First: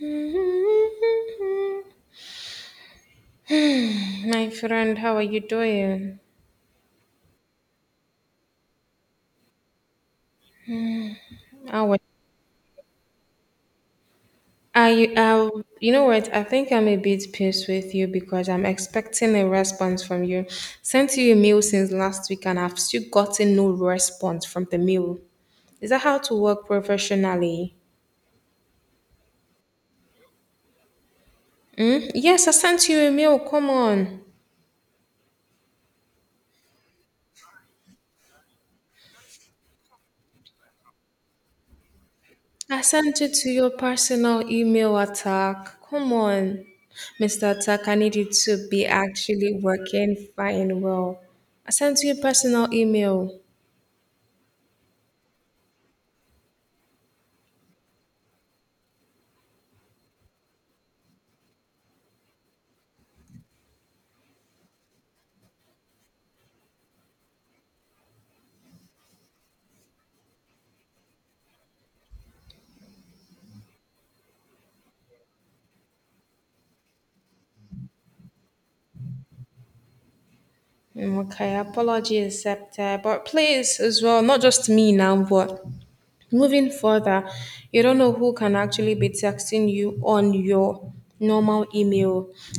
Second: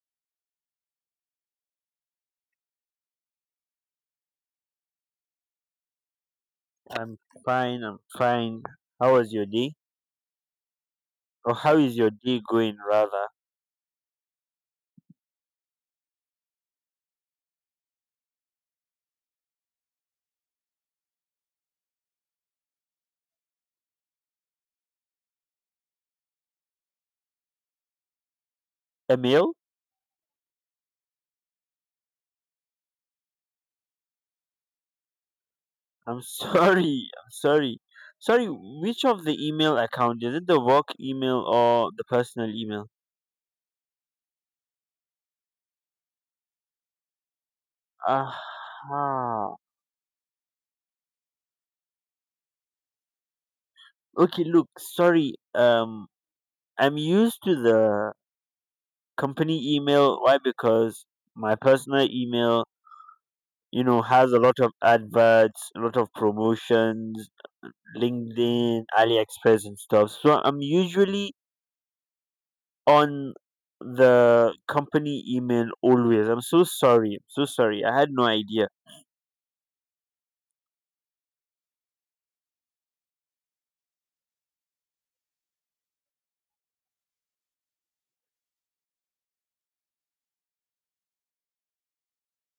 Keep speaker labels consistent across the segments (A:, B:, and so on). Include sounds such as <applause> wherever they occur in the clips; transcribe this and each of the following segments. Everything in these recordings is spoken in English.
A: Mm-hmm. My friend, how are you doing?
B: I'm fine. I'm fine. How was your day? Or how
A: How
B: is
A: are
B: your day going, rather?
A: are you? You know what? I think I'm a bit pissed with you because I'm expecting a response from you. Sent you a mail since last week and I've still gotten no response from the mail. Is that how to work professionally?
B: Emil?
A: Hmm? Yes, I sent you a mail. Come on.
B: I'm sorry. <laughs> I'm sorry. Sorry, which of the email account? Is it the work email or the personal
A: I
B: email?
A: sent it to your personal email attack. Come on, Mr. Attack, I need you
B: Ah.
A: to be actually working fine well. I sent you a personal email.
B: Okay, look, sorry. I'm used to the company email. Why? Because my personal email, you know, has a lot of adverts, a lot of promotions, LinkedIn, AliExpress, and stuff. So I'm usually on the company email always. I'm so sorry. I'm so sorry. I had no idea.
A: Mm, okay, apology accepted. But please, as well, not just me now, but moving further, you don't know who can actually be texting you on your normal email.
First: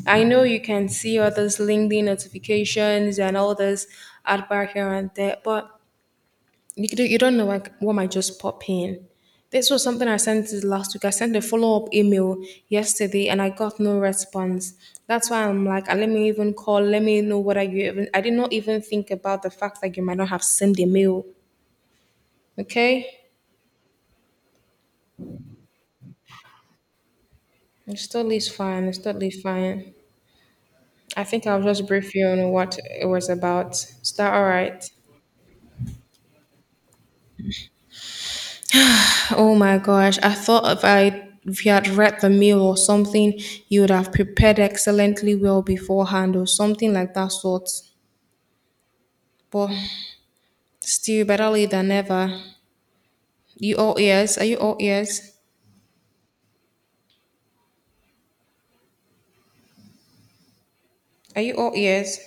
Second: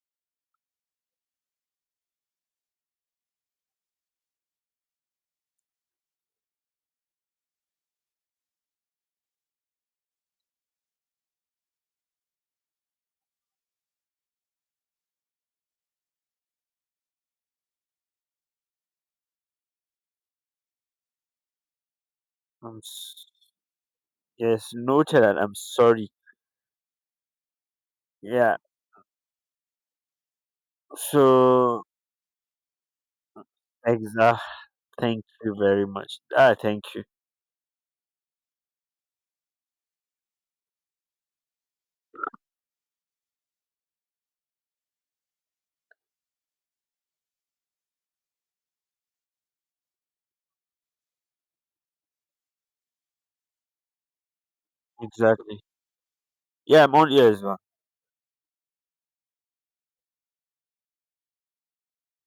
A: I know you can see all those LinkedIn notifications and all those ad bar here and there, but you could, you don't know like what might just pop in. This was something I sent last week. I sent a follow up email yesterday and I got no response. That's why I'm like, let me even call. Let me know whether you even. I did not even think about the fact that you might not have sent the mail.
B: I'm
A: Okay,
B: s- yes, noted and I'm sorry.
A: it's totally
B: Yeah.
A: fine. It's totally fine. I think I'll
B: So
A: just brief you on what it was about. Is that
B: exact.
A: all right?
B: Thank you very much. Ah, thank you.
A: Oh my gosh, I thought if you had read the mail or something, you would have prepared excellently well beforehand or something like that sort. But still better late than never. You all ears? Are you all ears?
B: Exactly. Yeah, I'm all ears, man.
A: Are you all ears?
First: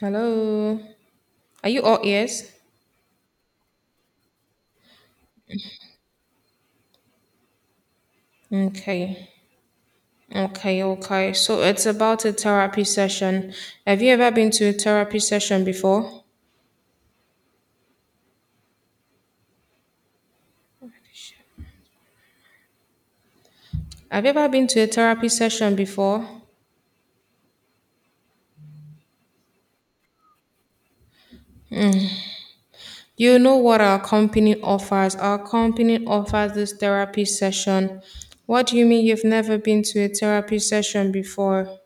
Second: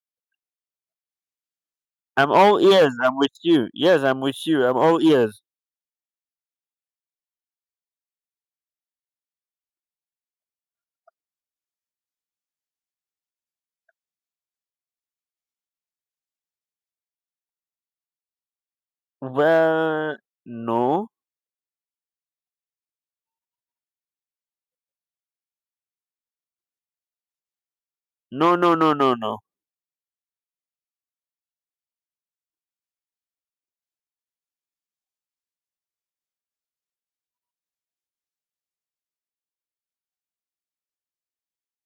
A: Hello? Are you all
B: I'm
A: ears?
B: all ears. I'm with you. Yes, I'm with you. I'm all ears.
A: Okay. Okay, okay. So it's about a therapy session. Have you ever been to a therapy session before?
B: Well, no,
A: Have you ever been to a therapy session before?
B: no, no, no, no, no.
A: You know what our company offers? Our company offers this therapy session. What do you mean you've never been to a therapy session before?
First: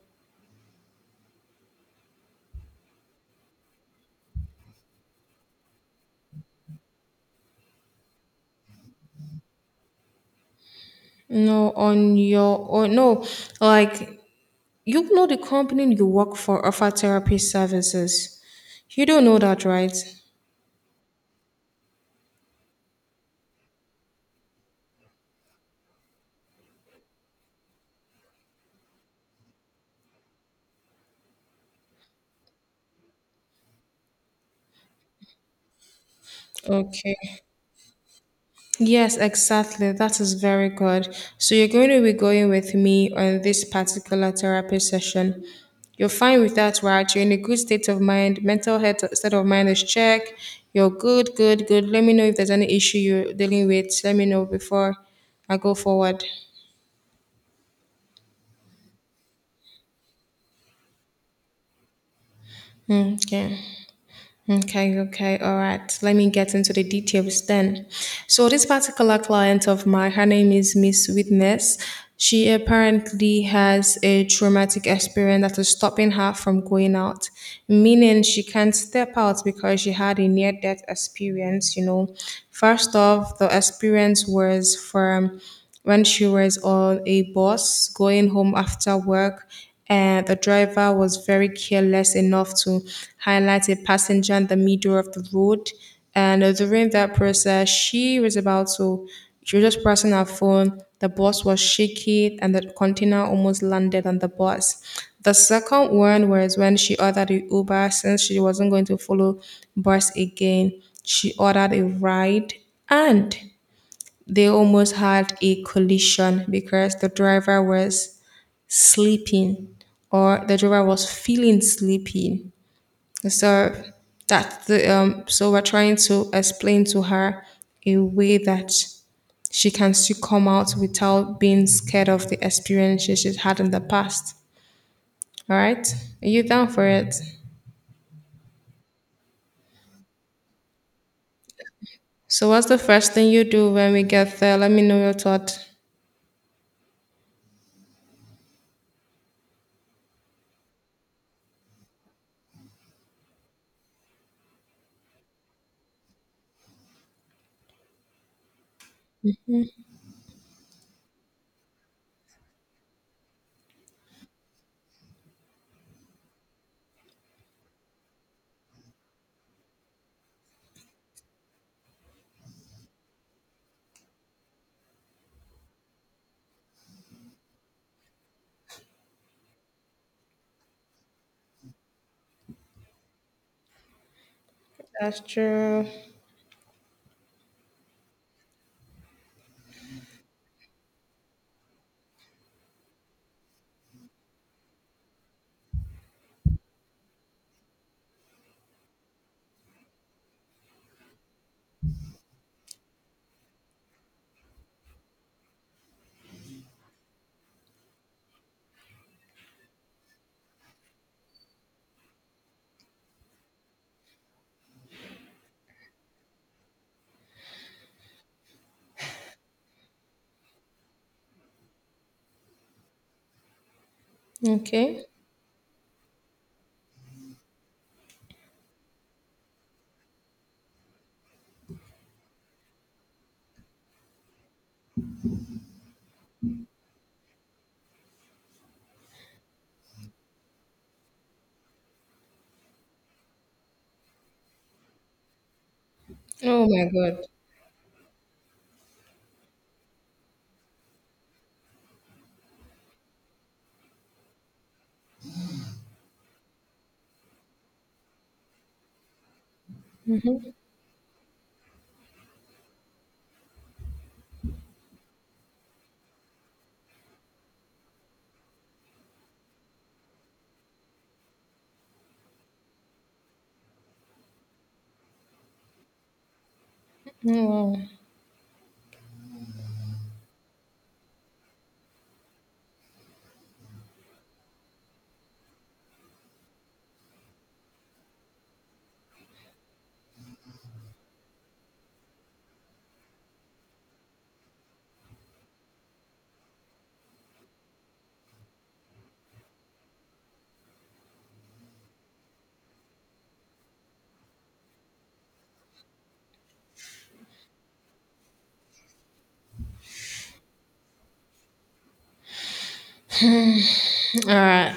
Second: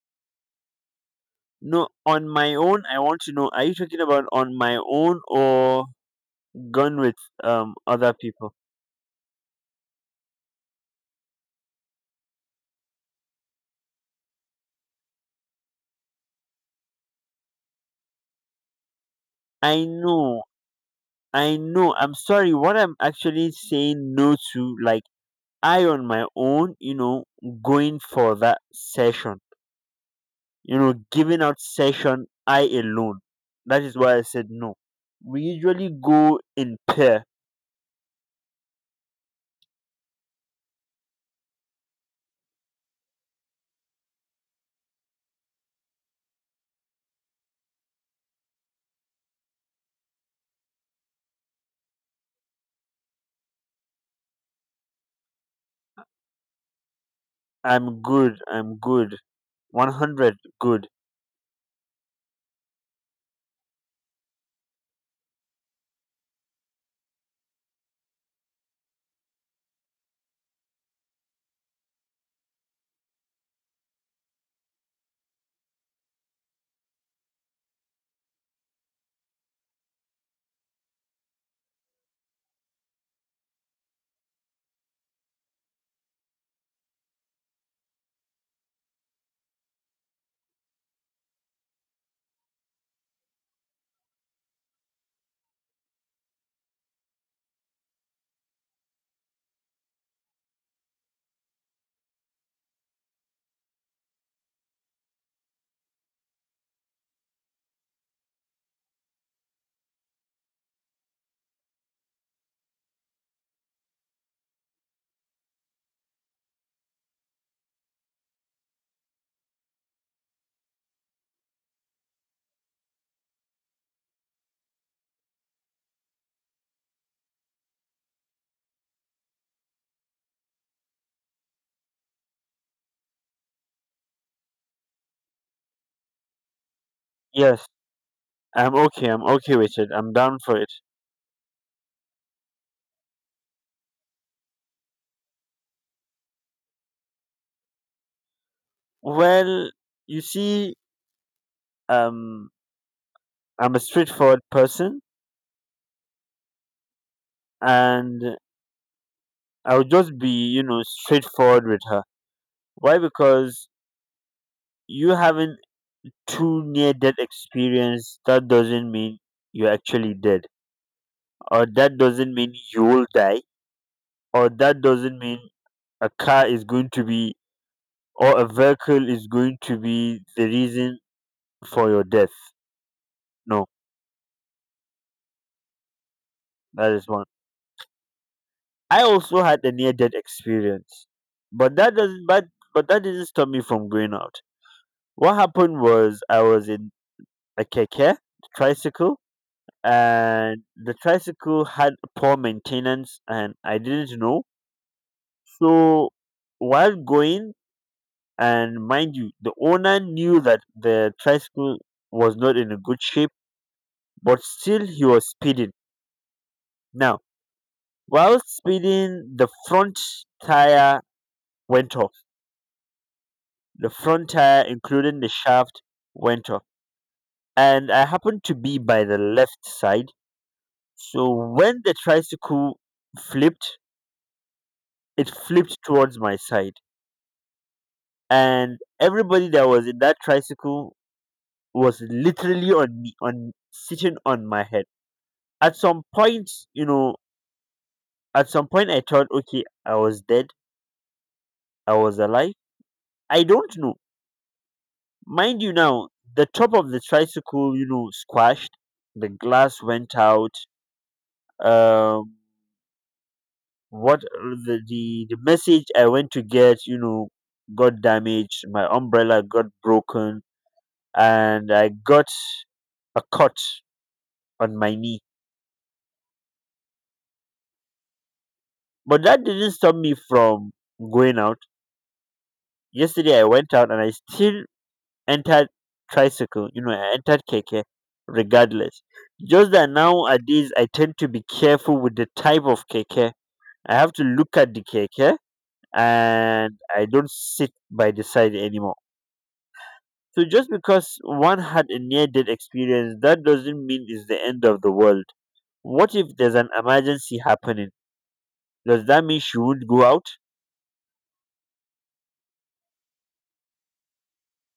B: No, on my own, I want to know. Are you talking about on my own or gone with other people?
A: No, on your or no, like you know the company you work for offer therapy services. You don't know that,
B: I
A: right?
B: know, I know. I'm sorry. What I'm actually saying no to, like I on my own, you know, going for that session, you know, giving out session I alone. That is why I said no. We usually go in pair.
A: Okay. Yes, exactly. That is very good. So you're going to be going with me on this particular therapy session. You're fine with that, right? You're in a good state of mind. Mental health state of mind is checked. You're good, good, good. Let me know if there's any issue you're dealing with. Let me know before I go forward.
B: I'm good. I'm good. 100 good.
A: Mm, okay. Okay, okay, all right. Let me get into the details then. So, this particular client of mine, her name is Miss Witness. She apparently has a traumatic experience that is stopping her from going out, meaning she can't step out because she had a near death experience. First off, the experience was from when she was on a bus going home after work and the driver was very careless enough to highlight a passenger in the middle of the road. And during that process, she was just pressing her phone. The bus was shaky, and the container almost landed on the bus. The second one was when she ordered a Uber since she wasn't going to follow bus again. She ordered a ride, and they almost had a collision because the driver was sleeping or the driver was feeling sleepy. So that the so we're trying to explain to her a way that she can still come out without being scared of the experiences she's had in the past. All right? Are you down for it?
B: Yes, I'm okay. I'm okay with it. I'm down for it.
A: So what's the first thing you do when we get there? Let me know your thought.
B: Well, you see, um, I'm a straightforward person and I would just be, you know, straightforward with her. Why? Because you having two near death experience, that doesn't mean you're actually dead. Or that doesn't mean you will die. Or that doesn't mean a car is going to be or a vehicle is going to be the reason for your death. No,
A: That's true.
B: that is one. I also had a near death experience. But that doesn't but but that didn't stop me from going out. What happened was I was in a keke, tricycle and the tricycle had poor maintenance and I didn't know. So while going, and mind you, the owner knew that the tricycle was not in a good shape, but still he was speeding. Now, while speeding, the front tire went off. The front tire,
A: Okay.
B: including the shaft, went off. And I happened to be by the left side. So when the tricycle flipped, it flipped towards my side and everybody that was in that tricycle was literally on me on sitting on my head at some point,
A: Oh
B: you
A: my
B: know,
A: god.
B: at some point I thought okay I was dead, I was alive, I don't know. Mind you now, the top of the tricycle, you know, squashed, the glass went out, um what the message I went to get, you know, got damaged, my umbrella got broken and I got a cut on my knee.
A: Oh, wow.
B: But that didn't stop me from going out. Yesterday I went out and I still entered tricycle, you know, I entered keke regardless. Just that nowadays I tend to be careful with the type of keke. I have to look at the keke and I don't sit by the side anymore. So just because one had a near death experience, that doesn't mean it's the end of the world. What if there's an emergency happening? Does that mean she won't go out?
A: All right.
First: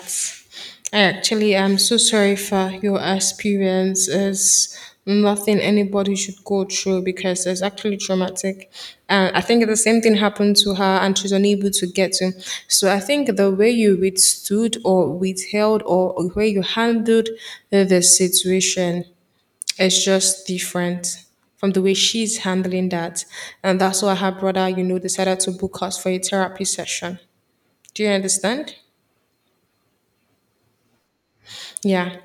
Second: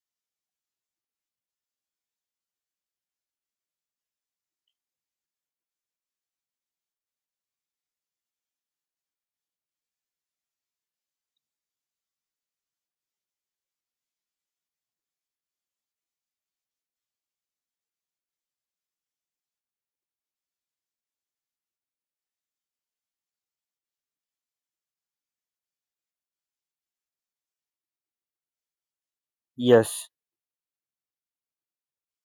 A: Actually, I'm so sorry for your experience. It's nothing anybody should go through because it's actually traumatic. And I think the same thing happened to her and she's unable to get to. So I think the way you withstood or withheld or the way you handled the situation is just different from the way she's handling that. And that's why her brother, decided to book us for a therapy session. Do you understand?
B: Yes,
A: Yeah.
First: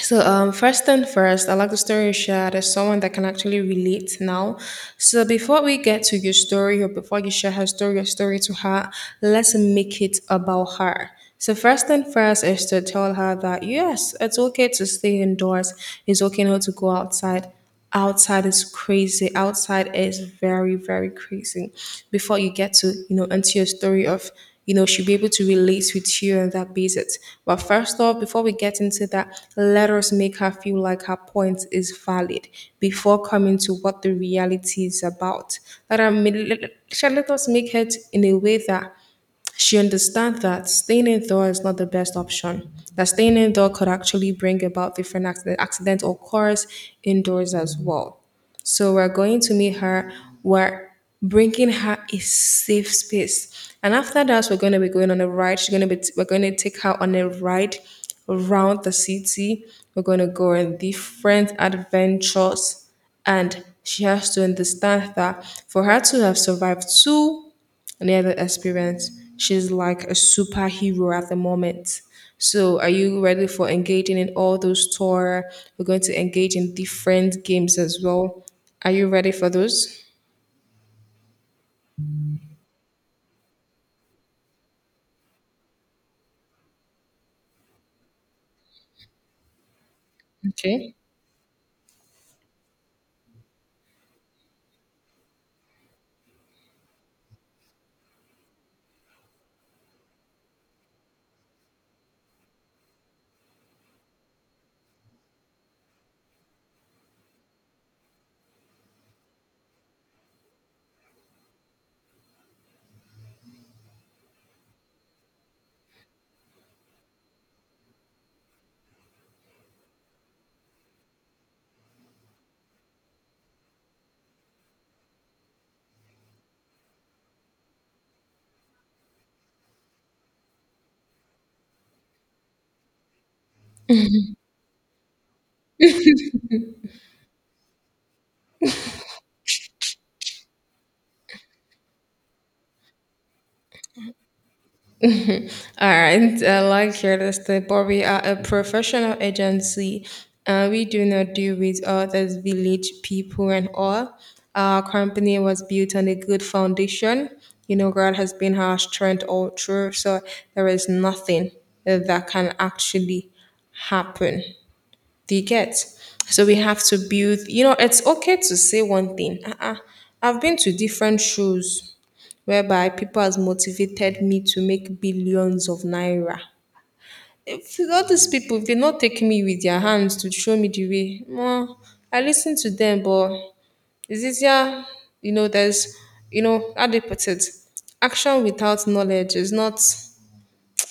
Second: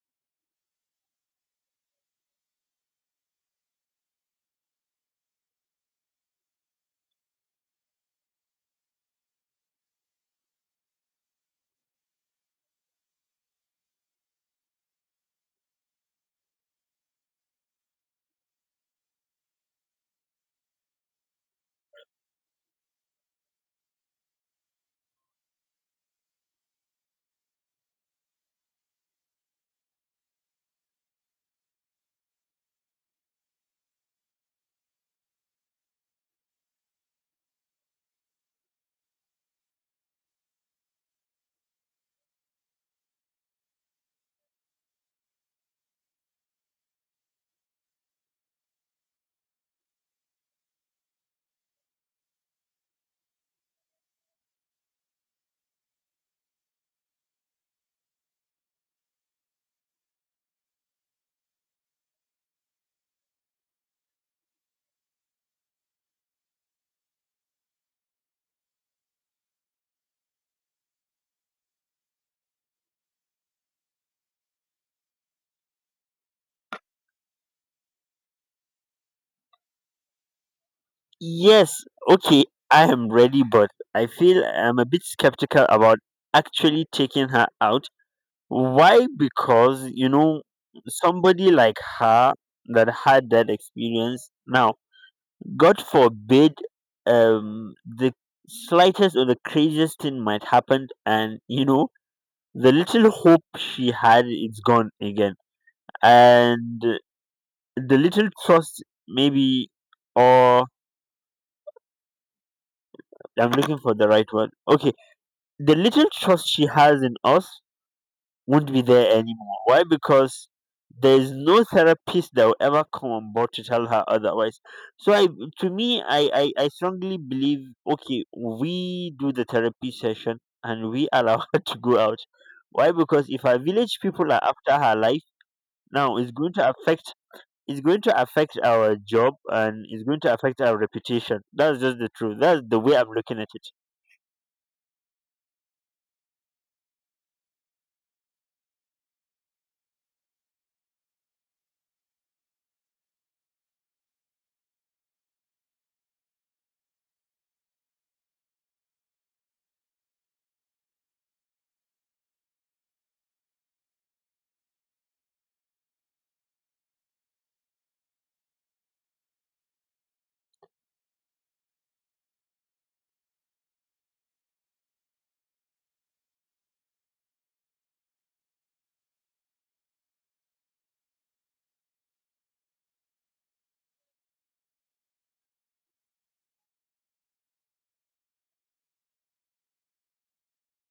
A: So, first and first, I like the story you shared as someone that can actually relate now. So, before we get to your story or before you share her story, your story to her, let's make it about her. So, first and first is to tell her that yes, it's okay to stay indoors, it's okay not to go outside. Outside is crazy. Outside is very, very crazy before you get to into your story of, she'll be able to relate with you on that basis. But first off, before we get into that, let us make her feel like her point is valid, before coming to what the reality is about. Let her let, let shall let us make it in a way that she understands that staying indoor is not the best option, that staying indoor could actually bring about different accidents or cars indoors as well. So we're going to meet her. We're bringing her a safe space. And after that, we're going to be going on a ride. She's going to be, We're going to take her on a ride around the city. We're going to go on different adventures. And she has to understand that for her to have survived two near the experience. She's like a superhero at the moment. So, are you ready for engaging in all those tour? We're going to engage in different games as well. Are you ready for those?
B: yes, okay, I am ready, but I feel I'm a bit skeptical about actually taking her out. Why? Because, you know,
A: Okay.
B: somebody like her that had that experience, now, God forbid, the slightest or the craziest thing might happen, and, you know, the little hope she had is gone again. And the little trust, maybe, or I'm looking for the right word. Okay, the little trust she has in us won't be there anymore. Why? Because there is no therapist that will ever come on board to tell her otherwise. So I, to me, I strongly believe. Okay, we do the therapy session and we allow <laughs> her to go out. Why? Because if our village people are after her life now, it's going to affect. It's going to affect our job and it's going to affect our reputation. That's just the truth. That's the way I'm looking at it.
A: All right, I like your this, but we are a professional agency and we do not deal with others, village people and all. Our company was built on a good foundation. God has been our strength all through, so there is nothing that can actually happen. Do you get? So we have to build, it's okay to say one thing. Uh-uh. I've been to different shows whereby people has motivated me to make billions of naira. If all these people, if they not taking me with their hands to show me the way, well, I listen to them, but it's easier, there's, how they put it, action without knowledge is not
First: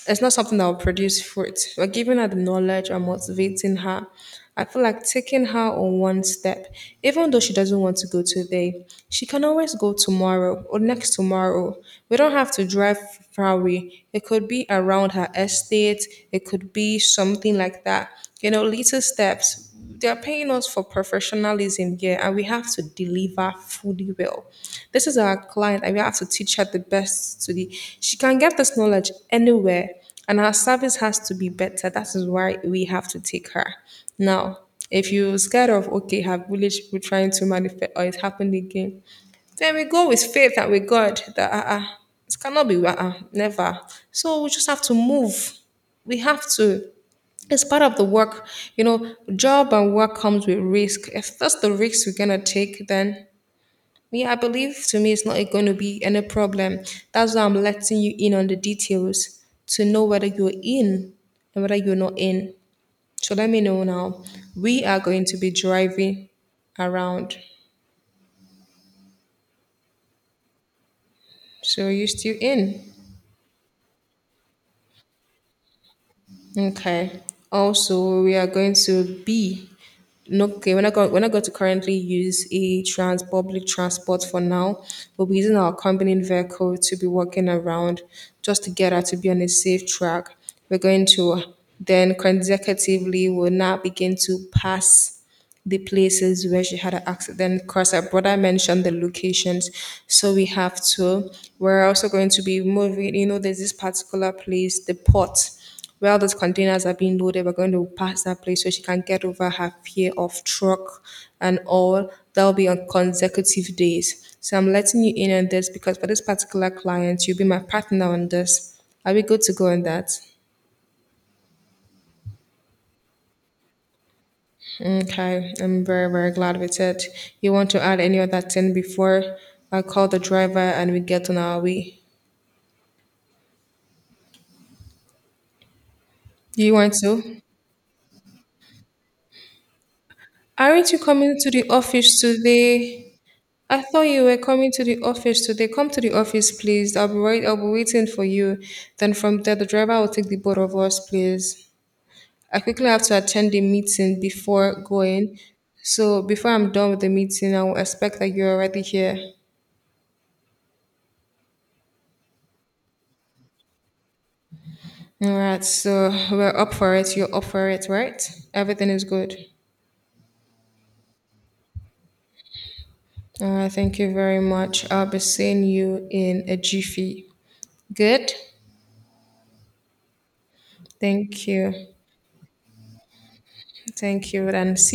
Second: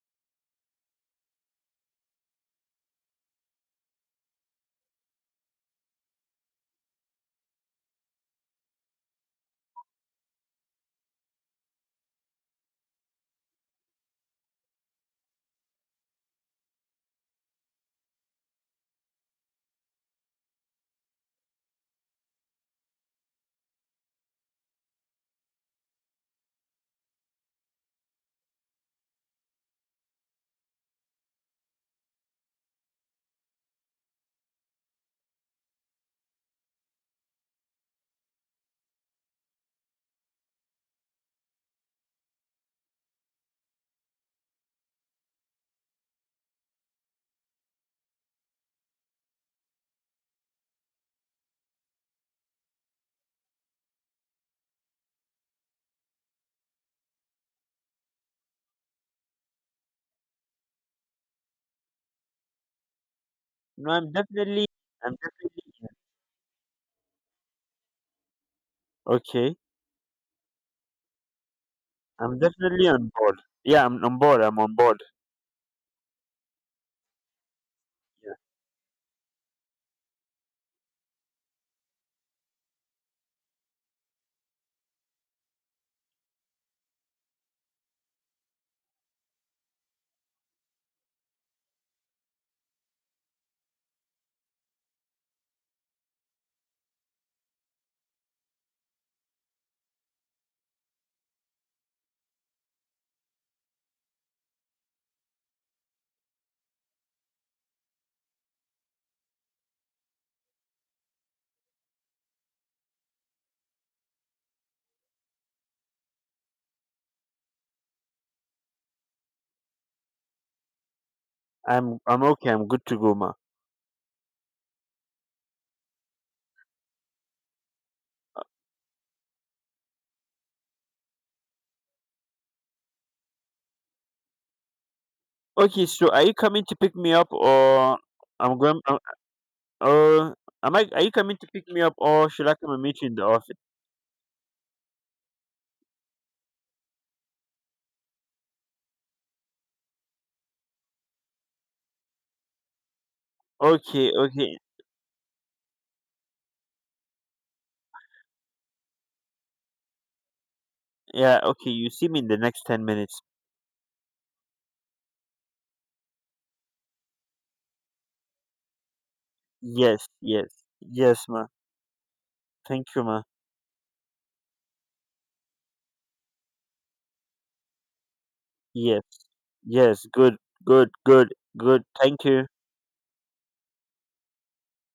A: it's not something that will produce fruit. But giving her the knowledge and motivating her, I feel like taking her on one step, even though she doesn't want to go today, she can always go tomorrow or next tomorrow. We don't have to drive far away. It could be around her estate, it could be something like that. Little steps, they are paying us for professionalism here and we have to deliver fully well. This is our client and we have to teach her the best to the she can get this knowledge anywhere, and our service has to be better. That is why we have to take her now. If you're scared of okay her village people trying to manifest or it happened again, then we go with faith and with god that it cannot be never. So we just have to move. We have to. It's part of the work. Job and work comes with risk. If that's the risk we're gonna take, then yeah, I believe to me it's not going to be any problem. That's why I'm letting you in on the details, to know whether you're in and whether you're not in. So let me know
B: No, I'm
A: now.
B: definitely,
A: We are
B: I'm
A: going to be
B: definitely
A: driving around,
B: okay.
A: so are you still
B: I'm definitely
A: in?
B: on board. Yeah, I'm on board. I'm on board.
A: Okay. Also, we are going to be okay. We're not going to currently use a trans public transport for now. We'll be using our company vehicle to be walking around just to get her to be on a safe track. We're going to then consecutively will now begin to pass the places where she had an accident because her brother mentioned the locations. So we have to. We're also going to be moving, there's this particular place, the port, where all those containers are being loaded. We're going to pass that place so she can get over her fear of truck and all. That'll be on consecutive days. So I'm letting you in on this because for this particular client, you'll be my partner on this. Are we good to go on that?
B: I'm okay. I'm good to go, ma.
A: Okay, I'm very, very glad with it. You want to add any other thing before I call the driver and we get on our way?
B: Okay, so are you
A: Do
B: coming
A: you
B: to pick
A: want
B: me up,
A: to?
B: or I'm going? Uh, am I?
A: Aren't you
B: Are you coming
A: coming
B: to
A: to
B: pick
A: the
B: me up,
A: office
B: or should I come and meet you
A: today?
B: in the office?
A: I thought you were coming to the office today. Come to the office, please. I'll be waiting for you. Then from there, the driver will take the both of us, please. I quickly have to attend the
B: Okay,
A: meeting
B: okay,
A: before going. So before I'm done with the meeting, I will expect that you're already here.
B: yeah, okay. You see me in the next 10 minutes.
A: All right, so we're up for it. You're up for it, right? Everything is good.
B: Yes, yes, yes, ma. Thank you, ma.
A: All right, thank you very much. I'll be seeing you in a jiffy. Good?
B: Yes, yes. Good, good, good,
A: Thank
B: good.
A: you.
B: Thank you.
A: Thank you, and